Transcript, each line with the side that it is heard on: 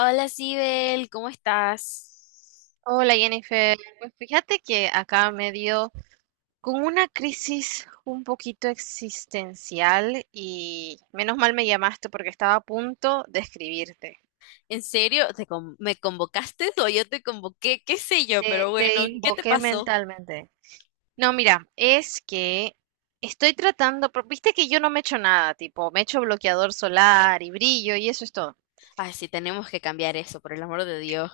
left: Hola, Sibel, ¿cómo estás?
right: Hola Jennifer, pues fíjate que acá me dio con una crisis un poquito existencial y menos mal me llamaste porque estaba a punto de escribirte.
left: ¿En serio? ¿Me convocaste o yo te convoqué? ¿Qué sé yo? Pero
right: Te,
left: bueno,
right: te
left: ¿qué te
right: invoqué
left: pasó?
right: mentalmente. No, mira, es que estoy tratando, pero viste que yo no me echo nada, tipo, me echo bloqueador solar y brillo y eso es todo.
left: Ay, sí, tenemos que cambiar eso, por el amor de Dios.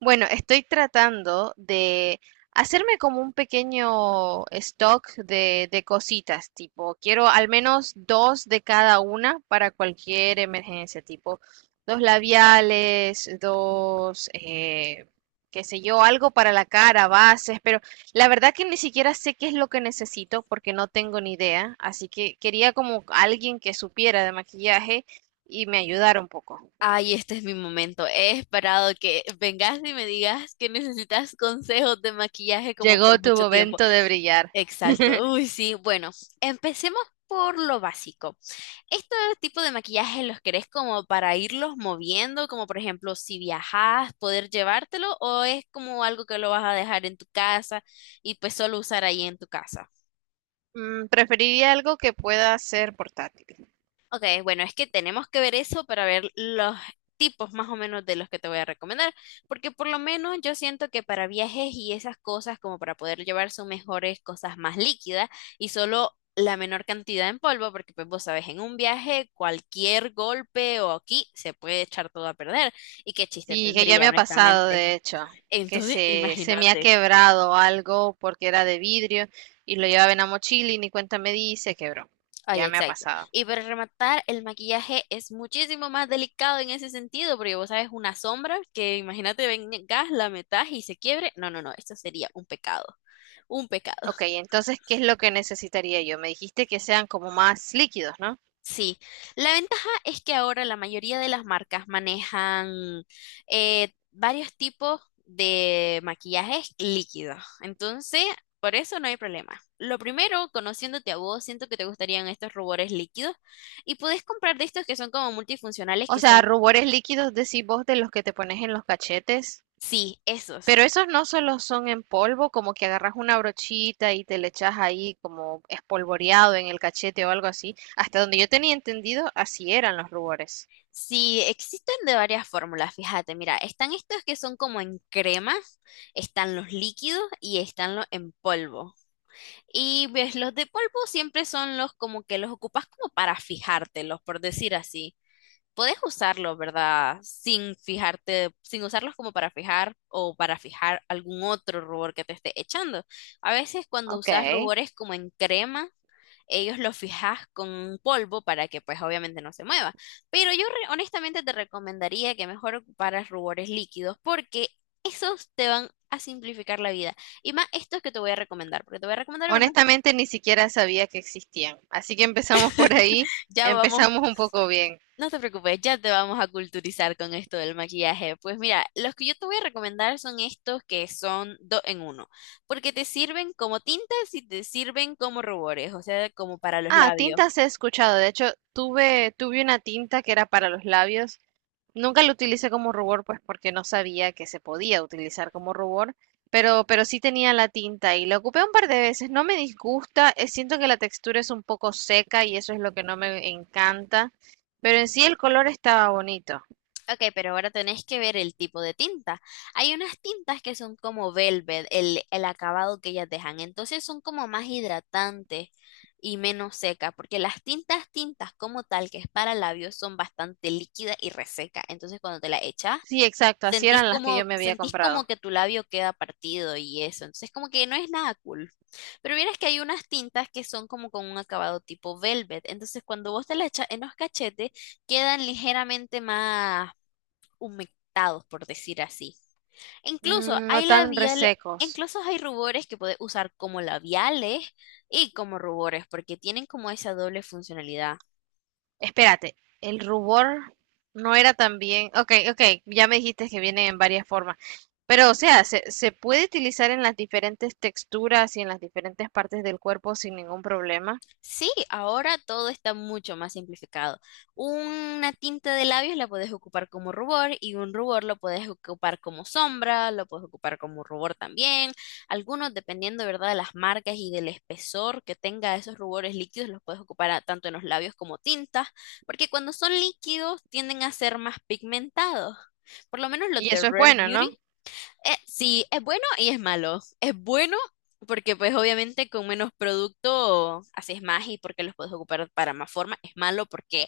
right: Bueno, estoy tratando de hacerme como un pequeño stock de cositas, tipo, quiero al menos dos de cada una para cualquier emergencia, tipo, dos labiales, dos, qué sé yo, algo para la cara, bases, pero la verdad que ni siquiera sé qué es lo que necesito porque no tengo ni idea, así que quería como alguien que supiera de maquillaje y me ayudara un poco.
left: Ay, este es mi momento. He esperado que vengas y me digas que necesitas consejos de maquillaje como
right: Llegó
left: por
right: tu
left: mucho tiempo.
right: momento de brillar.
left: Exacto. Uy, sí. Bueno, empecemos por lo básico. Este tipo de maquillaje los querés como para irlos moviendo, como por ejemplo si viajás, poder llevártelo, o es como algo que lo vas a dejar en tu casa y pues solo usar ahí en tu casa.
right: Mm, preferiría algo que pueda ser portátil.
left: Ok, bueno, es que tenemos que ver eso para ver los tipos más o menos de los que te voy a recomendar, porque por lo menos yo siento que para viajes y esas cosas, como para poder llevar son mejores cosas más líquidas y solo la menor cantidad en polvo, porque pues vos sabes, en un viaje cualquier golpe o aquí se puede echar todo a perder y qué chiste
right: Sí, que ya me
left: tendría,
right: ha pasado,
left: honestamente.
right: de hecho, que
left: Entonces,
right: se me ha
left: imagínate.
right: quebrado algo porque era de vidrio y lo llevaba en la mochila y ni cuenta me di y se quebró.
left: Ay,
right: Ya me ha
left: exacto.
right: pasado.
left: Y para rematar, el maquillaje es muchísimo más delicado en ese sentido, porque vos sabes, una sombra que imagínate vengas, la metas y se quiebre. No, no, no, esto sería un pecado, un pecado.
right: Ok, entonces, ¿qué es lo que necesitaría yo? Me dijiste que sean como más líquidos, ¿no?
left: Sí, la ventaja es que ahora la mayoría de las marcas manejan varios tipos de maquillajes líquidos. Entonces, por eso no hay problema. Lo primero, conociéndote a vos, siento que te gustarían estos rubores líquidos. Y puedes comprar de estos que son como multifuncionales,
right: O
left: que
right: sea,
left: son
right: rubores líquidos, decís vos, de los que te pones en los cachetes.
left: Sí, esos.
right: Pero esos no solo son en polvo, como que agarras una brochita y te le echas ahí como espolvoreado en el cachete o algo así. Hasta donde yo tenía entendido, así eran los rubores.
left: Sí, existen de varias fórmulas, fíjate, mira, están estos que son como en crema, están los líquidos y están los en polvo. Y ves, los de polvo siempre son los como que los ocupas como para fijártelos, por decir así. Puedes usarlos, ¿verdad? Sin fijarte, sin usarlos como para fijar o para fijar algún otro rubor que te esté echando. A veces cuando
right: Ok.
left: usas rubores como en crema, ellos lo fijas con un polvo para que pues obviamente no se mueva. Pero yo honestamente te recomendaría que mejor ocuparas rubores líquidos porque esos te van a simplificar la vida. Y más estos que te voy a recomendar, porque te voy a recomendar uno.
right: Honestamente, ni siquiera sabía que existían. Así que empezamos por ahí.
left: Ya vamos,
right: Empezamos un poco bien.
left: no te preocupes, ya te vamos a culturizar con esto del maquillaje. Pues mira, los que yo te voy a recomendar son estos que son dos en uno, porque te sirven como tintas y te sirven como rubores, o sea, como para los
right: Ah,
left: labios.
right: tintas he escuchado. De hecho, tuve una tinta que era para los labios. Nunca lo utilicé como rubor, pues porque no sabía que se podía utilizar como rubor, pero sí tenía la tinta y la ocupé un par de veces. No me disgusta, siento que la textura es un poco seca y eso es lo que no me encanta, pero en sí el color estaba bonito.
left: Ok, pero ahora tenés que ver el tipo de tinta. Hay unas tintas que son como velvet, el acabado que ellas dejan. Entonces son como más hidratantes y menos secas, porque las tintas, tintas como tal, que es para labios, son bastante líquidas y reseca, Entonces cuando te la echas,
right: Sí, exacto, así
left: sentís
right: eran las que
left: como,
right: yo me había
left: sentís como
right: comprado.
left: que tu labio queda partido y eso. Entonces como que no es nada cool. Pero vieras que hay unas tintas que son como con un acabado tipo velvet. Entonces cuando vos te la echas en los cachetes, quedan ligeramente más humectados, por decir así. Incluso
right: Mm, no
left: hay
right: tan
left: labiales,
right: resecos.
left: incluso hay rubores que puedes usar como labiales y como rubores, porque tienen como esa doble funcionalidad.
right: Espérate, el rubor no era tan bien. Ok, ok, ya me dijiste que viene en varias formas. Pero, o sea, se puede utilizar en las diferentes texturas y en las diferentes partes del cuerpo sin ningún problema.
left: Sí, ahora todo está mucho más simplificado. Una tinta de labios la puedes ocupar como rubor y un rubor lo puedes ocupar como sombra, lo puedes ocupar como rubor también. Algunos, dependiendo, ¿verdad?, de las marcas y del espesor que tenga esos rubores líquidos, los puedes ocupar tanto en los labios como tintas, porque cuando son líquidos tienden a ser más pigmentados. Por lo menos los
right: Y
left: de
right: eso es
left: Rare
right: bueno,
left: Beauty
right: ¿no?
left: sí, es bueno y es malo. Es bueno porque pues obviamente con menos producto haces más y porque los puedes ocupar para más forma. Es malo porque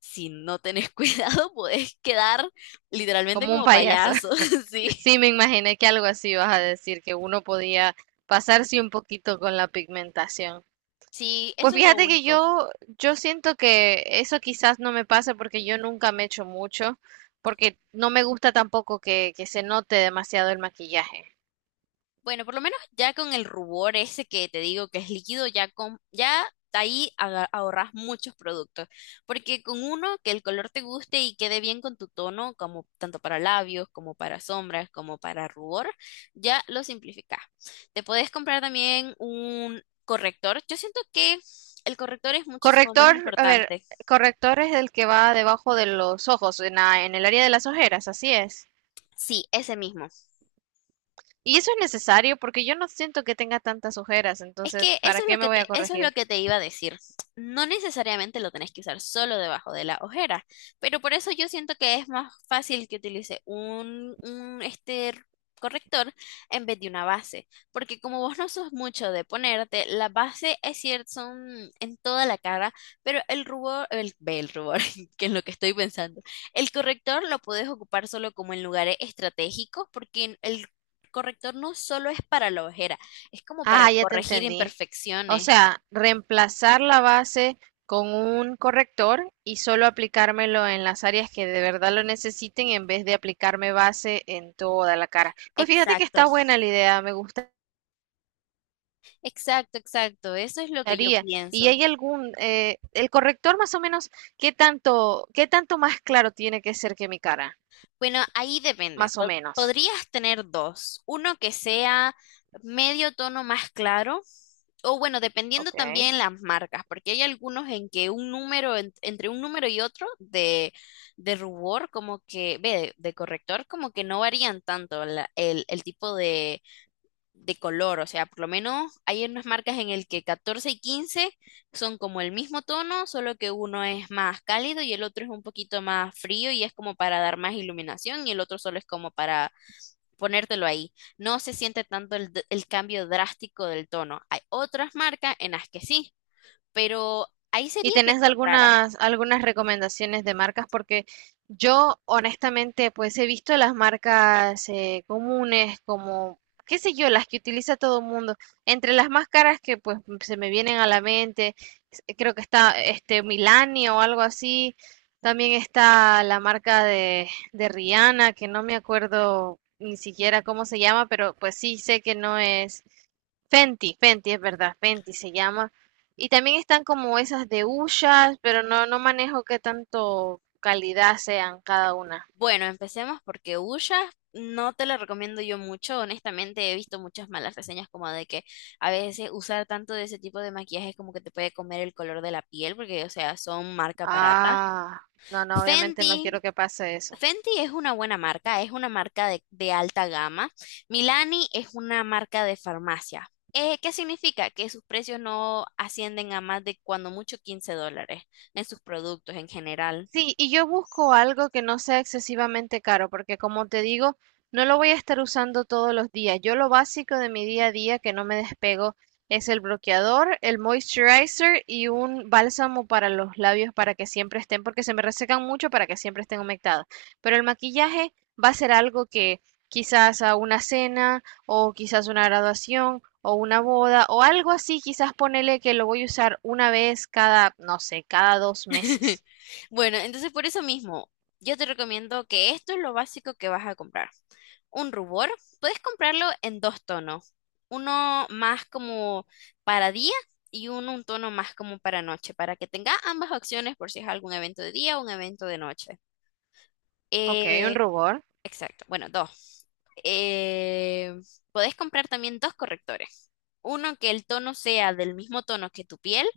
left: si no tenés cuidado puedes quedar literalmente
right: Como un
left: como
right: payaso.
left: payaso. Sí,
right: Sí, me imaginé que algo así vas a decir, que uno podía pasarse un poquito con la pigmentación.
left: sí,
right: Pues
left: eso es lo
right: fíjate que
left: único.
right: yo siento que eso quizás no me pasa porque yo nunca me echo mucho, porque no me gusta tampoco que se note demasiado el maquillaje.
left: Bueno, por lo menos ya con el rubor ese que te digo que es líquido, ya con, ya de ahí ahorras muchos productos. Porque con uno que el color te guste y quede bien con tu tono, como tanto para labios, como para sombras, como para rubor, ya lo simplificas. Te puedes comprar también un corrector. Yo siento que el corrector es muchísimo más
right: Corrector, a ver,
left: importante.
right: corrector es el que va debajo de los ojos, en el área de las ojeras, así es.
left: Sí, ese mismo.
right: Y eso es necesario porque yo no siento que tenga tantas ojeras,
left: Es
right: entonces,
left: que eso
right: ¿para
left: es
right: qué
left: lo
right: me
left: que
right: voy a
left: te, eso es lo
right: corregir?
left: que te iba a decir. No necesariamente lo tenés que usar solo debajo de la ojera, pero por eso yo siento que es más fácil que utilice un este corrector en vez de una base, porque como vos no sos mucho de ponerte, la base es cierto, son en toda la cara, pero el rubor, el rubor, que es lo que estoy pensando, el corrector lo podés ocupar solo como en lugares estratégicos, porque el corrector no solo es para la ojera, es como para
right: Ah, ya te
left: corregir
right: entendí. O
left: imperfecciones.
right: sea, reemplazar la base con un corrector y solo aplicármelo en las áreas que de verdad lo necesiten en vez de aplicarme base en toda la cara. Pues fíjate que
left: Exacto.
right: está buena la idea, me
left: Exacto, exacto. Eso es lo que yo
right: gustaría. ¿Y
left: pienso.
right: hay algún, el corrector más o menos, qué tanto más claro tiene que ser que mi cara?
left: Bueno, ahí depende.
right: Más o menos.
left: Podrías tener dos. Uno que sea medio tono más claro. O bueno, dependiendo
right: Ok.
left: también las marcas, porque hay algunos en que un número, entre un número y otro de rubor, como que, ve, de, corrector, como que no varían tanto el tipo de, color, o sea, por lo menos hay unas marcas en el que 14 y 15 son como el mismo tono, solo que uno es más cálido y el otro es un poquito más frío y es como para dar más iluminación y el otro solo es como para ponértelo ahí. No se siente tanto el, el cambio drástico del tono. Hay otras marcas en las que sí, pero ahí
right: ¿Y
left: sería que
right: tenés
left: encontraras.
right: algunas, algunas recomendaciones de marcas? Porque yo honestamente pues he visto las marcas comunes como, qué sé yo, las que utiliza todo el mundo. Entre las más caras que pues se me vienen a la mente, creo que está este Milani o algo así. También está la marca de Rihanna, que no me acuerdo ni siquiera cómo se llama, pero pues sí sé que no es Fenty, Fenty es verdad, Fenty se llama. Y también están como esas de Ushas, pero no, no manejo qué tanto calidad sean cada una.
left: Bueno, empecemos porque Ulla no te la recomiendo yo mucho. Honestamente, he visto muchas malas reseñas como de que a veces usar tanto de ese tipo de maquillaje es como que te puede comer el color de la piel, porque, o sea, son marca barata.
right: Ah, no, no, obviamente no
left: Fenty,
right: quiero que pase eso.
left: Fenty es una buena marca, es una marca de alta gama. Milani es una marca de farmacia. ¿Qué significa? Que sus precios no ascienden a más de cuando mucho $15 en sus productos en general.
right: Sí, y yo busco algo que no sea excesivamente caro, porque como te digo, no lo voy a estar usando todos los días. Yo lo básico de mi día a día que no me despego es el bloqueador, el moisturizer y un bálsamo para los labios para que siempre estén, porque se me resecan mucho para que siempre estén humectados. Pero el maquillaje va a ser algo que quizás a una cena o quizás una graduación o una boda o algo así, quizás ponele que lo voy a usar una vez cada, no sé, cada dos meses.
left: Bueno, entonces por eso mismo, yo te recomiendo que esto es lo básico que vas a comprar. Un rubor, puedes comprarlo en dos tonos, uno más como para día y uno un tono más como para noche, para que tenga ambas opciones por si es algún evento de día o un evento de noche.
right: Ok, un
left: Eh,
right: rubor.
left: exacto, bueno, dos. Eh, Puedes comprar también dos correctores, uno que el tono sea del mismo tono que tu piel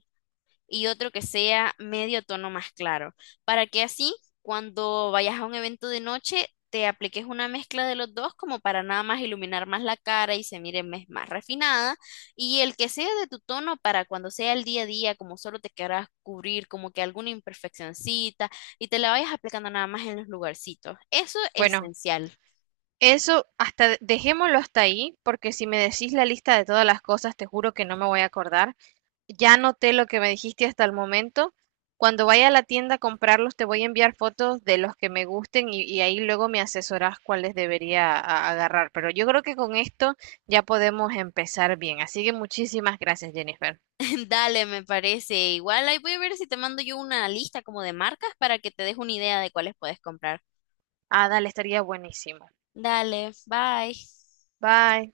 left: y otro que sea medio tono más claro, para que así cuando vayas a un evento de noche te apliques una mezcla de los dos como para nada más iluminar más la cara y se mire más refinada y el que sea de tu tono para cuando sea el día a día como solo te querrás cubrir como que alguna imperfeccioncita y te la vayas aplicando nada más en los lugarcitos. Eso es
right: Bueno,
left: esencial.
right: eso hasta dejémoslo hasta ahí, porque si me decís la lista de todas las cosas, te juro que no me voy a acordar. Ya noté lo que me dijiste hasta el momento. Cuando vaya a la tienda a comprarlos, te voy a enviar fotos de los que me gusten y ahí luego me asesorás cuáles debería agarrar. Pero yo creo que con esto ya podemos empezar bien. Así que muchísimas gracias, Jennifer.
left: Dale, me parece. Igual ahí voy a ver si te mando yo una lista como de marcas para que te des una idea de cuáles puedes comprar.
right: Ah, dale, estaría buenísimo.
left: Dale, bye.
right: Bye.